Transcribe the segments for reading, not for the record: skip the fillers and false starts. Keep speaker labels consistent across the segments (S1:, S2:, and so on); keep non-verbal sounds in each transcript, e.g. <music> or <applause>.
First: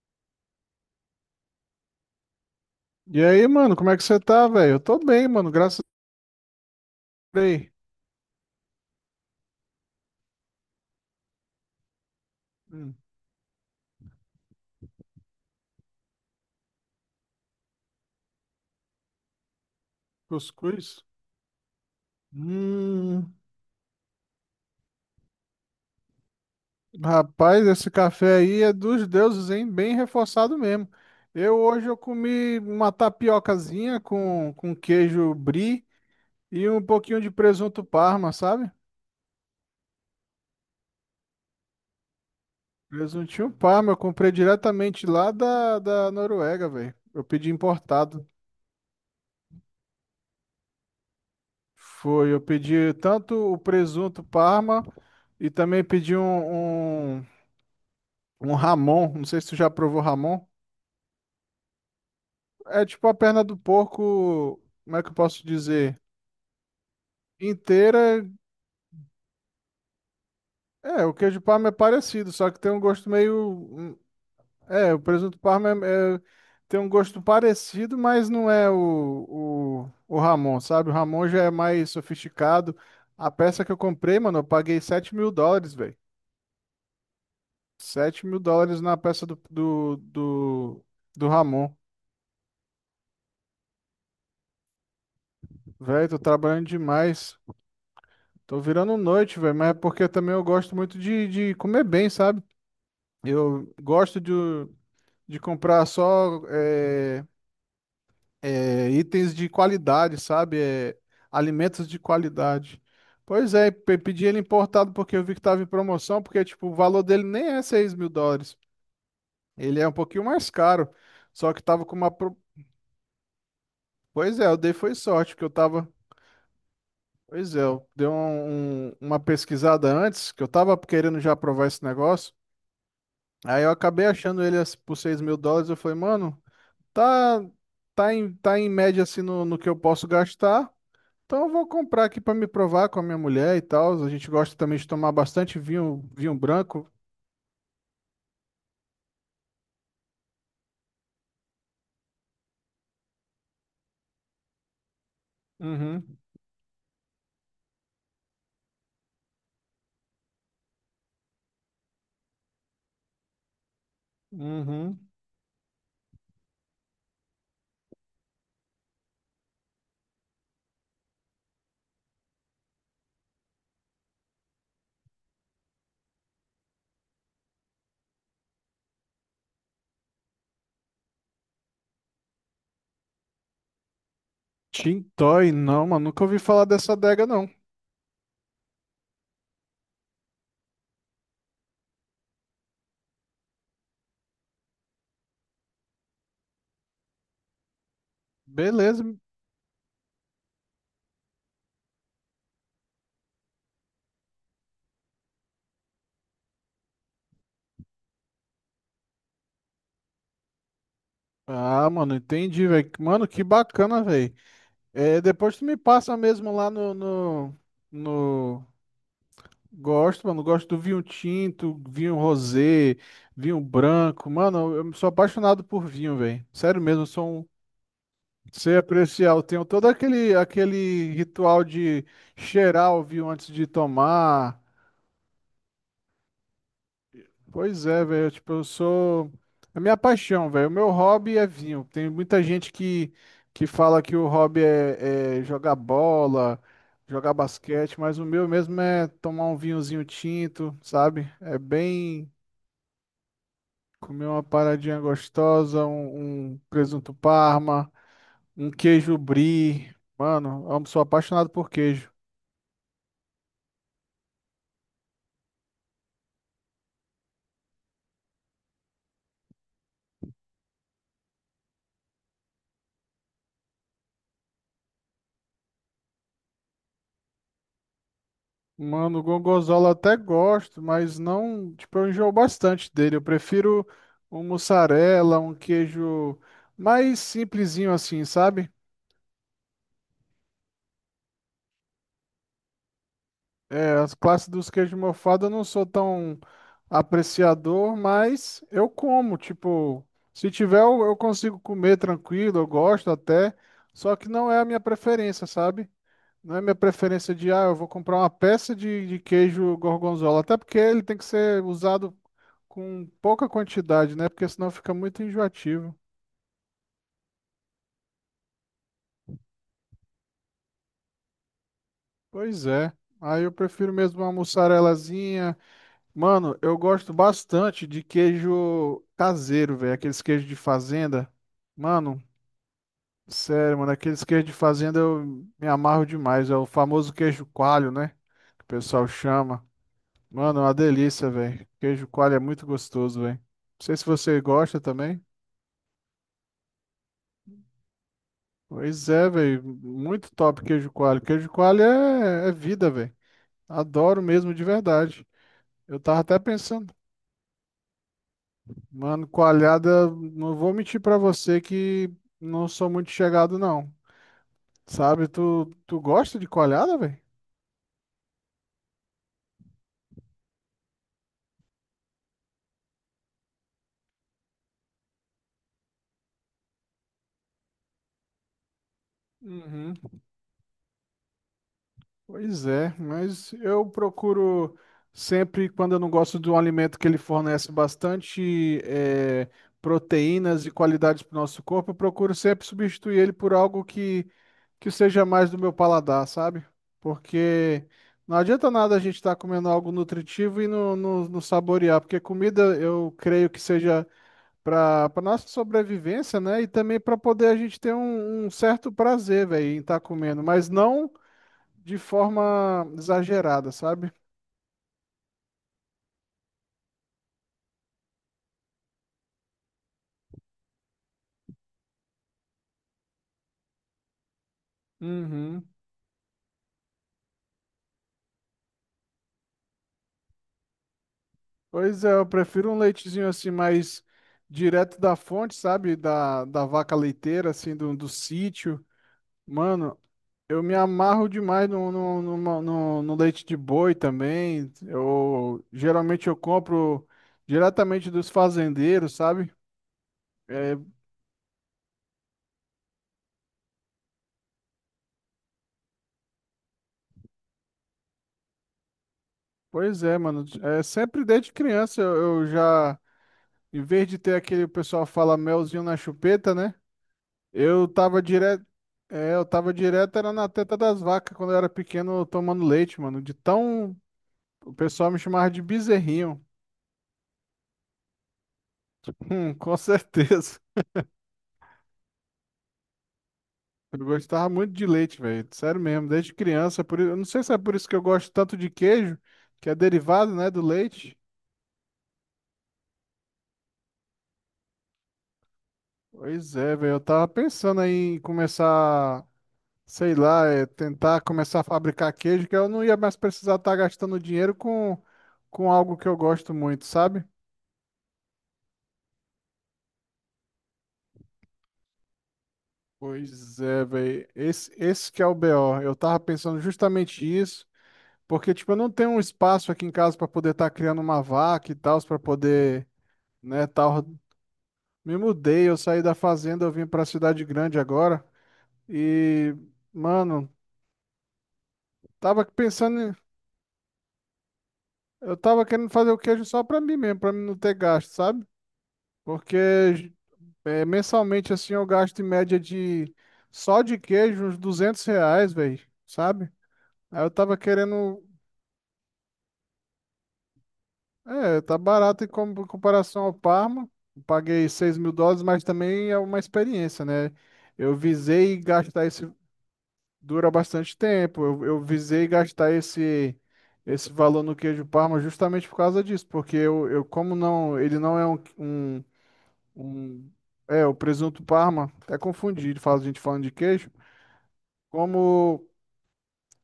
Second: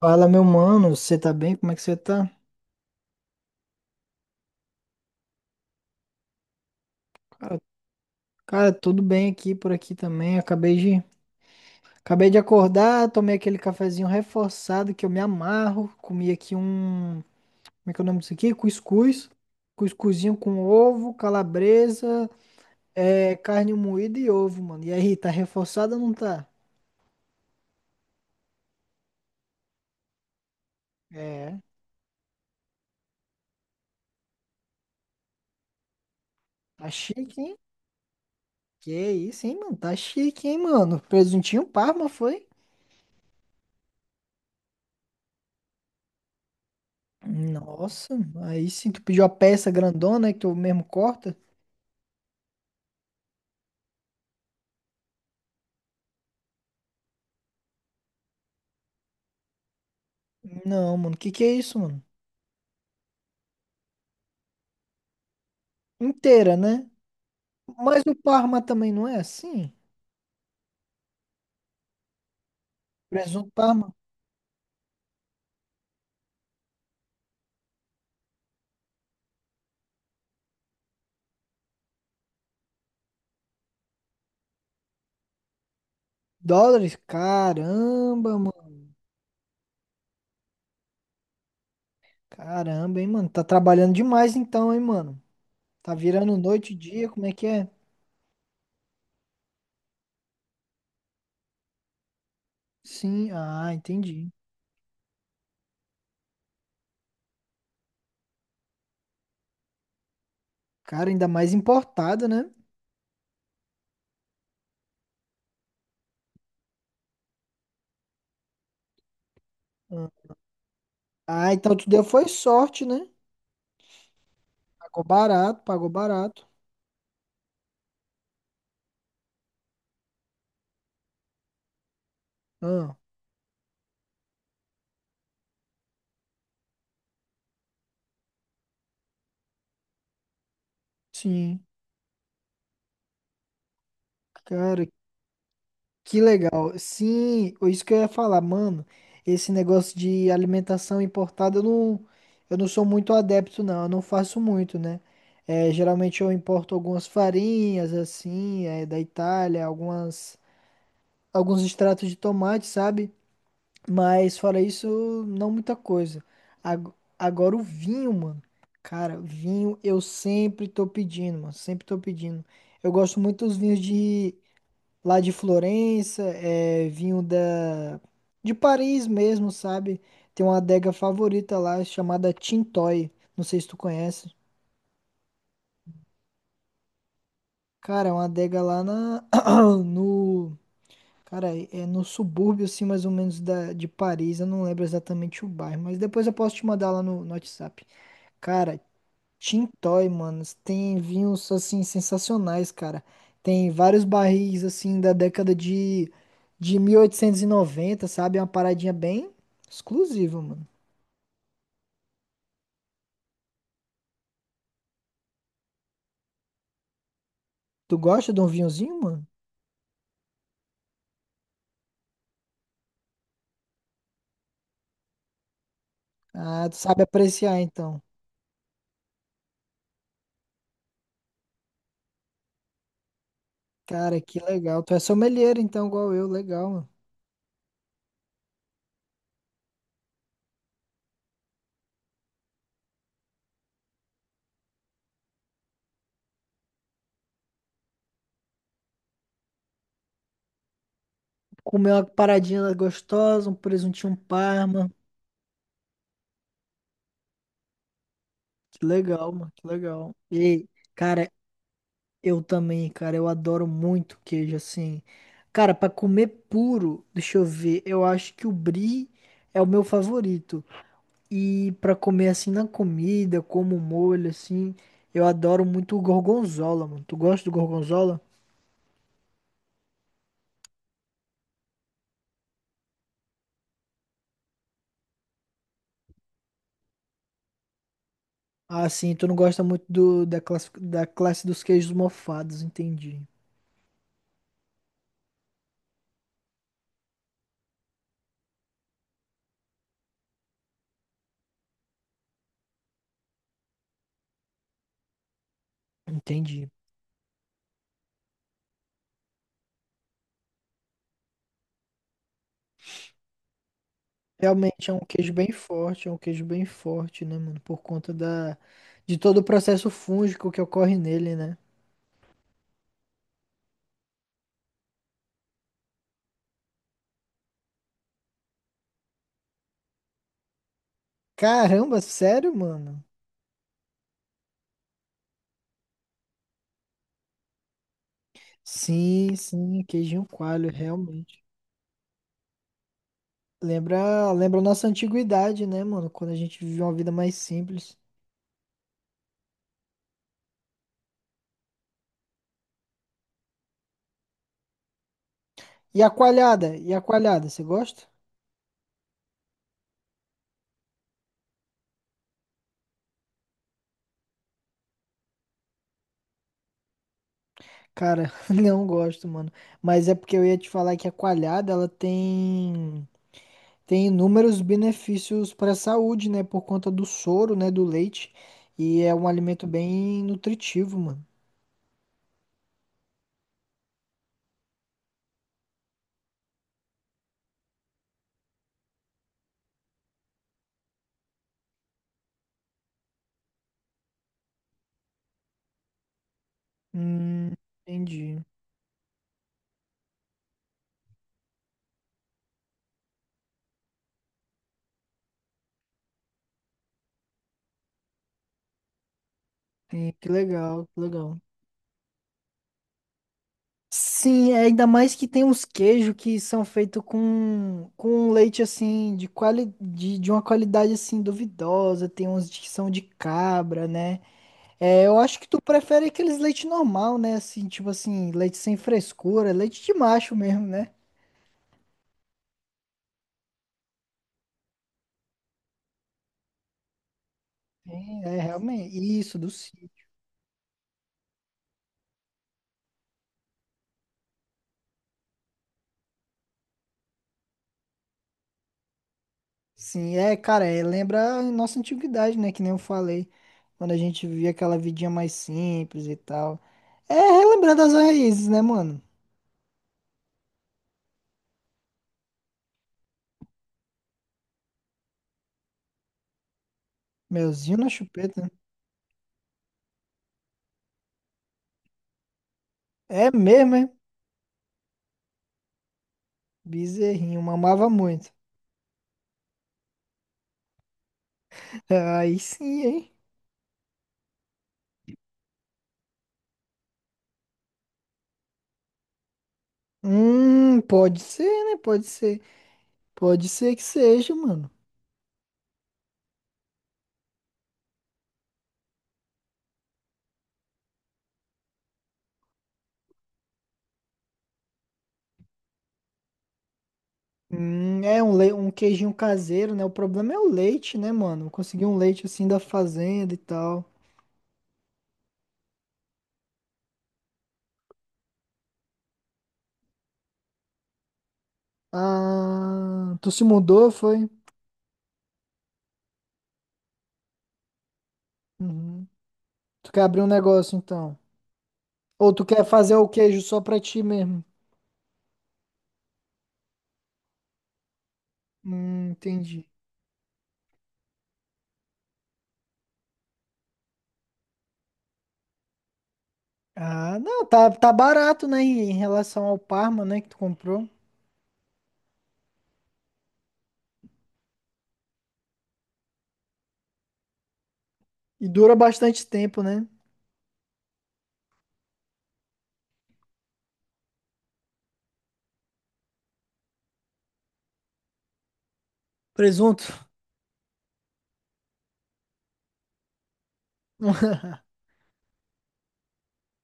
S1: Fala, meu mano, você tá bem? Como é que você tá?
S2: E aí, mano, como é que você tá, velho? Eu tô bem, mano, graças a
S1: Cara,
S2: Deus.
S1: cara, tudo bem aqui por aqui também. Acabei de
S2: Hum,
S1: acordar, tomei aquele cafezinho reforçado que eu me amarro. Comi aqui um, como é que é o nome disso aqui? Cuscuz. Cuscuzinho com
S2: Cuscuz?
S1: ovo, calabresa,
S2: Hum,
S1: é, carne moída e ovo, mano. E aí, tá reforçado ou não tá?
S2: Rapaz, esse café aí é dos deuses, hein? Bem reforçado mesmo. Eu
S1: É,
S2: hoje eu comi uma tapiocazinha com queijo brie e um
S1: tá
S2: pouquinho de
S1: chique, hein?
S2: presunto parma, sabe?
S1: Que isso, hein, mano? Tá chique, hein, mano? Presuntinho Parma foi?
S2: Presuntinho parma, eu comprei diretamente lá da Noruega, velho. Eu pedi
S1: Nossa,
S2: importado.
S1: aí sim, tu pediu a peça grandona, né, que tu mesmo corta?
S2: Foi, eu pedi tanto o presunto parma e também pedi um ramon, não sei se tu já provou ramon.
S1: Não, mano. Que é isso, mano?
S2: É tipo a perna do porco, como é que eu posso dizer?
S1: Inteira, né? Mas o
S2: Inteira.
S1: Parma também não é assim?
S2: É, o queijo parma é parecido, só que tem um gosto meio...
S1: Presunto Parma.
S2: hum, É, o presunto parma tem um gosto parecido, mas não é o ramon, sabe? O ramon já é mais sofisticado. A peça que eu comprei, mano, eu paguei US$ 7.000, velho.
S1: Dólares?
S2: Sete
S1: Caramba,
S2: mil dólares
S1: mano.
S2: na peça do ramon.
S1: Caramba, hein, mano. Tá trabalhando demais então, hein, mano. Tá
S2: Velho, tô
S1: virando
S2: trabalhando
S1: noite e dia, como é
S2: demais.
S1: que é?
S2: Tô virando noite, velho, mas é porque também eu gosto muito de comer bem, sabe?
S1: Sim, ah,
S2: Eu gosto
S1: entendi.
S2: de comprar só itens de qualidade, sabe? É,
S1: Cara, ainda mais
S2: alimentos de
S1: importada, né?
S2: qualidade. Pois é, pedi ele importado porque eu vi que tava em promoção, porque tipo, o valor dele nem é US$ 6.000. Ele é um
S1: Ah,
S2: pouquinho mais caro,
S1: Ah,
S2: só que
S1: então
S2: tava
S1: tu
S2: com
S1: deu
S2: uma...
S1: foi sorte, né?
S2: Pois é, eu dei foi
S1: Pagou
S2: sorte, porque eu
S1: barato,
S2: tava...
S1: pagou barato.
S2: Pois é, eu dei uma pesquisada antes, que eu tava querendo já provar esse negócio.
S1: Ah,
S2: Aí eu acabei achando ele assim, por US$ 6.000. Eu falei, mano, tá, tá em média assim no que eu posso gastar. Então eu
S1: sim.
S2: vou comprar aqui pra me provar com a minha mulher e tal. A gente gosta também
S1: Cara,
S2: de tomar bastante vinho,
S1: que
S2: vinho
S1: legal.
S2: branco.
S1: Sim, isso que eu ia falar, mano. Esse negócio de alimentação importada, eu não sou muito adepto, não. Eu não faço muito, né? É,
S2: Uhum,
S1: geralmente eu importo algumas farinhas, assim, é, da Itália, algumas, alguns extratos de tomate, sabe? Mas fora isso,
S2: uhum.
S1: não muita coisa. Ag- Agora o vinho, mano. Cara, vinho eu sempre tô pedindo, mano. Sempre tô pedindo. Eu gosto muito dos vinhos de lá de Florença, é, vinho da de Paris mesmo, sabe? Tem uma adega favorita lá chamada Tintoy. Não sei se tu conhece.
S2: Tintoy, não, mano, nunca ouvi falar dessa adega, não.
S1: Cara, é uma adega lá na <coughs> <clears throat> no Cara, é no subúrbio, assim, mais ou menos da, de Paris. Eu não lembro exatamente o bairro, mas depois eu posso te mandar lá no WhatsApp. Cara,
S2: Beleza.
S1: Tintoy, mano, tem vinhos assim sensacionais, cara. Tem vários barris assim da década de 1890, sabe? É uma paradinha bem exclusiva, mano.
S2: Ah, mano, entendi, velho. Mano, que bacana, velho. É, depois tu me passa mesmo lá no, no,
S1: Tu gosta de um
S2: no,
S1: vinhozinho, mano?
S2: Gosto, mano. Gosto do vinho tinto, vinho rosé, vinho branco. Mano, eu sou apaixonado por vinho, velho.
S1: Ah, tu
S2: Sério
S1: sabe
S2: mesmo, eu sou um.
S1: apreciar então.
S2: Sei apreciar. Eu tenho todo aquele ritual de cheirar o vinho antes de
S1: Cara, que
S2: tomar.
S1: legal. Tu é sommelier então, igual eu, legal, mano.
S2: Pois é, velho. Tipo, eu sou. É minha paixão, velho. O meu hobby é vinho. Tem muita gente que fala que o hobby é jogar bola, jogar basquete, mas o meu mesmo é tomar um vinhozinho tinto, sabe? É
S1: Comer uma
S2: bem.
S1: paradinha gostosa, um presuntinho
S2: Comer uma
S1: parma.
S2: paradinha gostosa, um presunto parma, um
S1: Que
S2: queijo
S1: legal, mano, que
S2: brie.
S1: legal. E,
S2: Mano, eu sou
S1: cara,
S2: apaixonado por queijo.
S1: eu também, cara, eu adoro muito queijo assim. Cara, pra comer puro, deixa eu ver, eu acho que o brie é o meu favorito. E pra comer assim na comida, como molho assim, eu adoro muito o gorgonzola, mano. Tu gosta do gorgonzola?
S2: Mano, gorgonzola até gosto, mas não, tipo, eu enjoo bastante dele. Eu prefiro um mussarela, um queijo mais simplesinho assim, sabe?
S1: Ah, sim, tu não gosta muito da classe dos queijos mofados, entendi.
S2: É, as classes dos queijos mofados eu não sou tão apreciador, mas eu como, tipo, se tiver eu consigo comer tranquilo, eu gosto até, só que não é a minha preferência, sabe? Não é
S1: Entendi.
S2: minha preferência de, ah, eu vou comprar uma peça de queijo gorgonzola, até porque ele tem que ser usado com pouca quantidade, né? Porque senão
S1: Realmente é
S2: fica
S1: um
S2: muito
S1: queijo bem
S2: enjoativo.
S1: forte, é um queijo bem forte, né, mano? Por conta da, de todo o processo fúngico que ocorre nele, né?
S2: Pois é, aí eu prefiro mesmo uma mussarelazinha. Mano, eu gosto bastante de queijo caseiro, velho. Aqueles queijos de fazenda.
S1: Caramba,
S2: Mano,
S1: sério, mano?
S2: sério, mano, aqueles queijos de fazenda eu me amarro demais. É o famoso queijo coalho, né? Que o pessoal
S1: Sim,
S2: chama.
S1: sim, queijinho
S2: Mano, é
S1: coalho,
S2: uma delícia,
S1: realmente.
S2: velho. Queijo coalho é muito gostoso, velho. Não sei se
S1: Lembra,
S2: você
S1: lembra a
S2: gosta
S1: nossa
S2: também.
S1: antiguidade, né, mano? Quando a gente vivia uma vida mais simples.
S2: Pois é, velho. Muito top queijo coalho. Queijo coalho é vida, velho. Adoro mesmo de verdade.
S1: E
S2: Eu
S1: a
S2: tava até
S1: coalhada? E
S2: pensando.
S1: a coalhada, você gosta?
S2: Mano, coalhada, não vou mentir pra você que não sou muito chegado, não. Sabe, tu gosta de coalhada, velho?
S1: Cara, <laughs> não gosto, mano. Mas é porque eu ia te falar que a coalhada, ela tem tem inúmeros benefícios para a saúde, né, por conta do soro, né, do leite, e é um alimento bem nutritivo, mano.
S2: Pois é, mas eu procuro sempre, quando eu não gosto de um alimento que ele fornece bastante proteínas e qualidades para o nosso corpo, eu procuro sempre substituir ele por algo que seja mais do meu paladar, sabe?
S1: Hum,
S2: Porque não
S1: entendi.
S2: adianta nada a gente estar comendo algo nutritivo e não saborear, porque comida eu creio que seja para para nossa sobrevivência, né? E também para poder a gente ter um certo prazer, velho, em estar
S1: Sim, que
S2: comendo, mas
S1: legal, que
S2: não
S1: legal.
S2: de forma exagerada, sabe?
S1: Sim, é, ainda mais que tem uns queijos que são feitos com um leite assim, de, quali, de uma qualidade assim duvidosa, tem uns que são de cabra, né? É, eu acho que tu
S2: Uhum.
S1: prefere aqueles leite normal, né? Assim, tipo assim, leite sem frescura, leite de macho mesmo, né?
S2: Pois é, eu prefiro um leitezinho assim mais direto da fonte, sabe? Da vaca leiteira, assim, do
S1: É,
S2: sítio.
S1: realmente, isso, do cio.
S2: Mano, eu me amarro demais no leite de boi também. Eu geralmente eu compro diretamente dos fazendeiros, sabe?
S1: Sim, é, cara,
S2: É,
S1: é, lembra a nossa antiguidade, né? Que nem eu falei, quando a gente vivia aquela vidinha mais simples e tal. É relembrar das raízes, né, mano?
S2: pois é, mano. É, sempre desde criança eu já, em vez de ter aquele o pessoal fala melzinho na chupeta, né?
S1: Melzinho
S2: Eu
S1: na
S2: tava
S1: chupeta.
S2: direto. É, eu tava direto, era na teta das vacas quando eu era pequeno tomando leite, mano.
S1: É
S2: De
S1: mesmo, é?
S2: tão. O pessoal me chamava de bezerrinho. <laughs>
S1: Bezerrinho, mamava muito.
S2: Com certeza.
S1: Aí sim, hein?
S2: Eu gostava muito de leite, velho. Sério mesmo, desde criança. Eu não sei se é por isso que eu gosto tanto de queijo, que é derivado, né, do leite.
S1: Pode ser, né? Pode ser. Pode ser que seja, mano.
S2: Pois é, velho. Eu tava pensando aí em começar, sei lá, tentar começar a fabricar queijo, que eu não ia mais precisar estar gastando dinheiro com algo que eu gosto muito, sabe?
S1: É um, le... um queijinho caseiro, né? O problema é o leite, né, mano? Conseguir um leite assim da fazenda e
S2: Pois
S1: tal.
S2: é, velho. Esse que é o BO. Eu tava pensando justamente isso, porque, tipo, eu não tenho um espaço aqui em casa pra poder estar criando uma vaca e tal, pra poder,
S1: Ah, tu se
S2: né,
S1: mudou,
S2: tal.
S1: foi?
S2: Me mudei, eu saí da fazenda, eu vim pra cidade grande agora.
S1: Uhum.
S2: E,
S1: Tu quer abrir um
S2: mano,
S1: negócio, então? Ou tu
S2: tava
S1: quer fazer
S2: pensando,
S1: o
S2: em-
S1: queijo só pra ti mesmo?
S2: eu tava querendo fazer o queijo só pra mim mesmo, pra mim não ter gasto, sabe? Porque
S1: Entendi.
S2: é, mensalmente, assim, eu gasto em média de, só de queijo, uns R$ 200, velho, sabe?
S1: Ah,
S2: Aí eu
S1: não,
S2: tava
S1: tá, tá
S2: querendo...
S1: barato, né? Em relação ao Parma, né, que tu comprou.
S2: É, tá barato em em comparação ao Parma. Paguei US$ 6.000, mas também é uma experiência, né? Eu
S1: E
S2: visei
S1: dura
S2: gastar
S1: bastante
S2: esse.
S1: tempo, né?
S2: Dura bastante tempo. Eu visei gastar esse, esse valor no queijo Parma justamente por causa disso, porque eu como não. Ele não é um, um,
S1: Presunto.
S2: um- É, o presunto Parma, até confundido, fala a gente falando de queijo.
S1: <laughs>
S2: Como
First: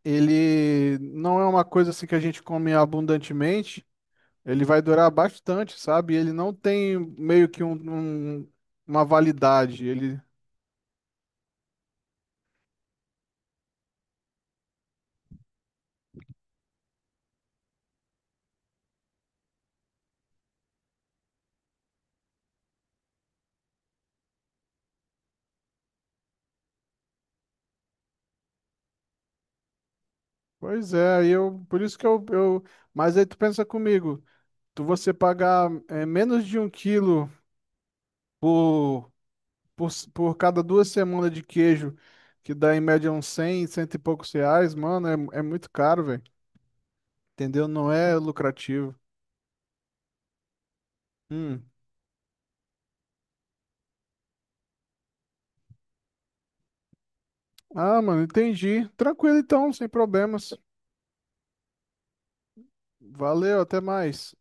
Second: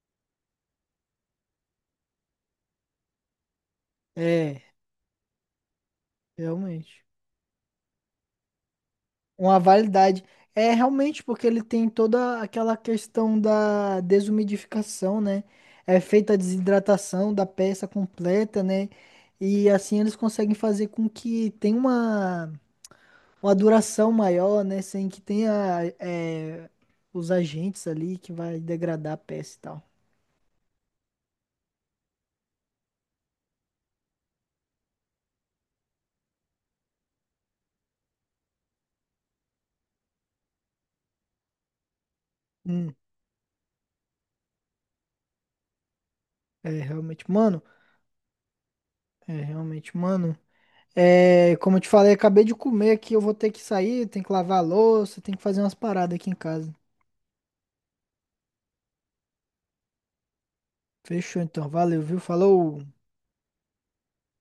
S2: ele não é uma coisa assim que a gente come abundantemente.
S1: É,
S2: Ele vai durar bastante, sabe? Ele não tem
S1: realmente.
S2: meio que um- uma
S1: Uma
S2: validade.
S1: validade. É realmente porque ele tem toda aquela questão da desumidificação, né? É feita a desidratação da peça completa, né? E assim eles conseguem fazer com que tenha uma duração maior, né? Sem que tenha é, os agentes ali que vai degradar a peça e tal.
S2: Pois é, aí eu, por isso que eu, mas aí tu pensa comigo, tu você pagar menos de um quilo por, por, por cada duas semanas de queijo, que dá em
S1: Hum,
S2: média uns 100, cento e poucos reais, mano, é muito caro, velho.
S1: é realmente, mano.
S2: Entendeu? Não é lucrativo.
S1: É realmente, mano. É,
S2: Hum.
S1: como eu te falei, acabei de comer aqui, eu vou ter que sair, tem que lavar a louça, tem que fazer umas paradas aqui em casa.
S2: Ah, mano, entendi. Tranquilo então, sem problemas.
S1: Fechou então, valeu, viu? Falou!
S2: Valeu, até mais.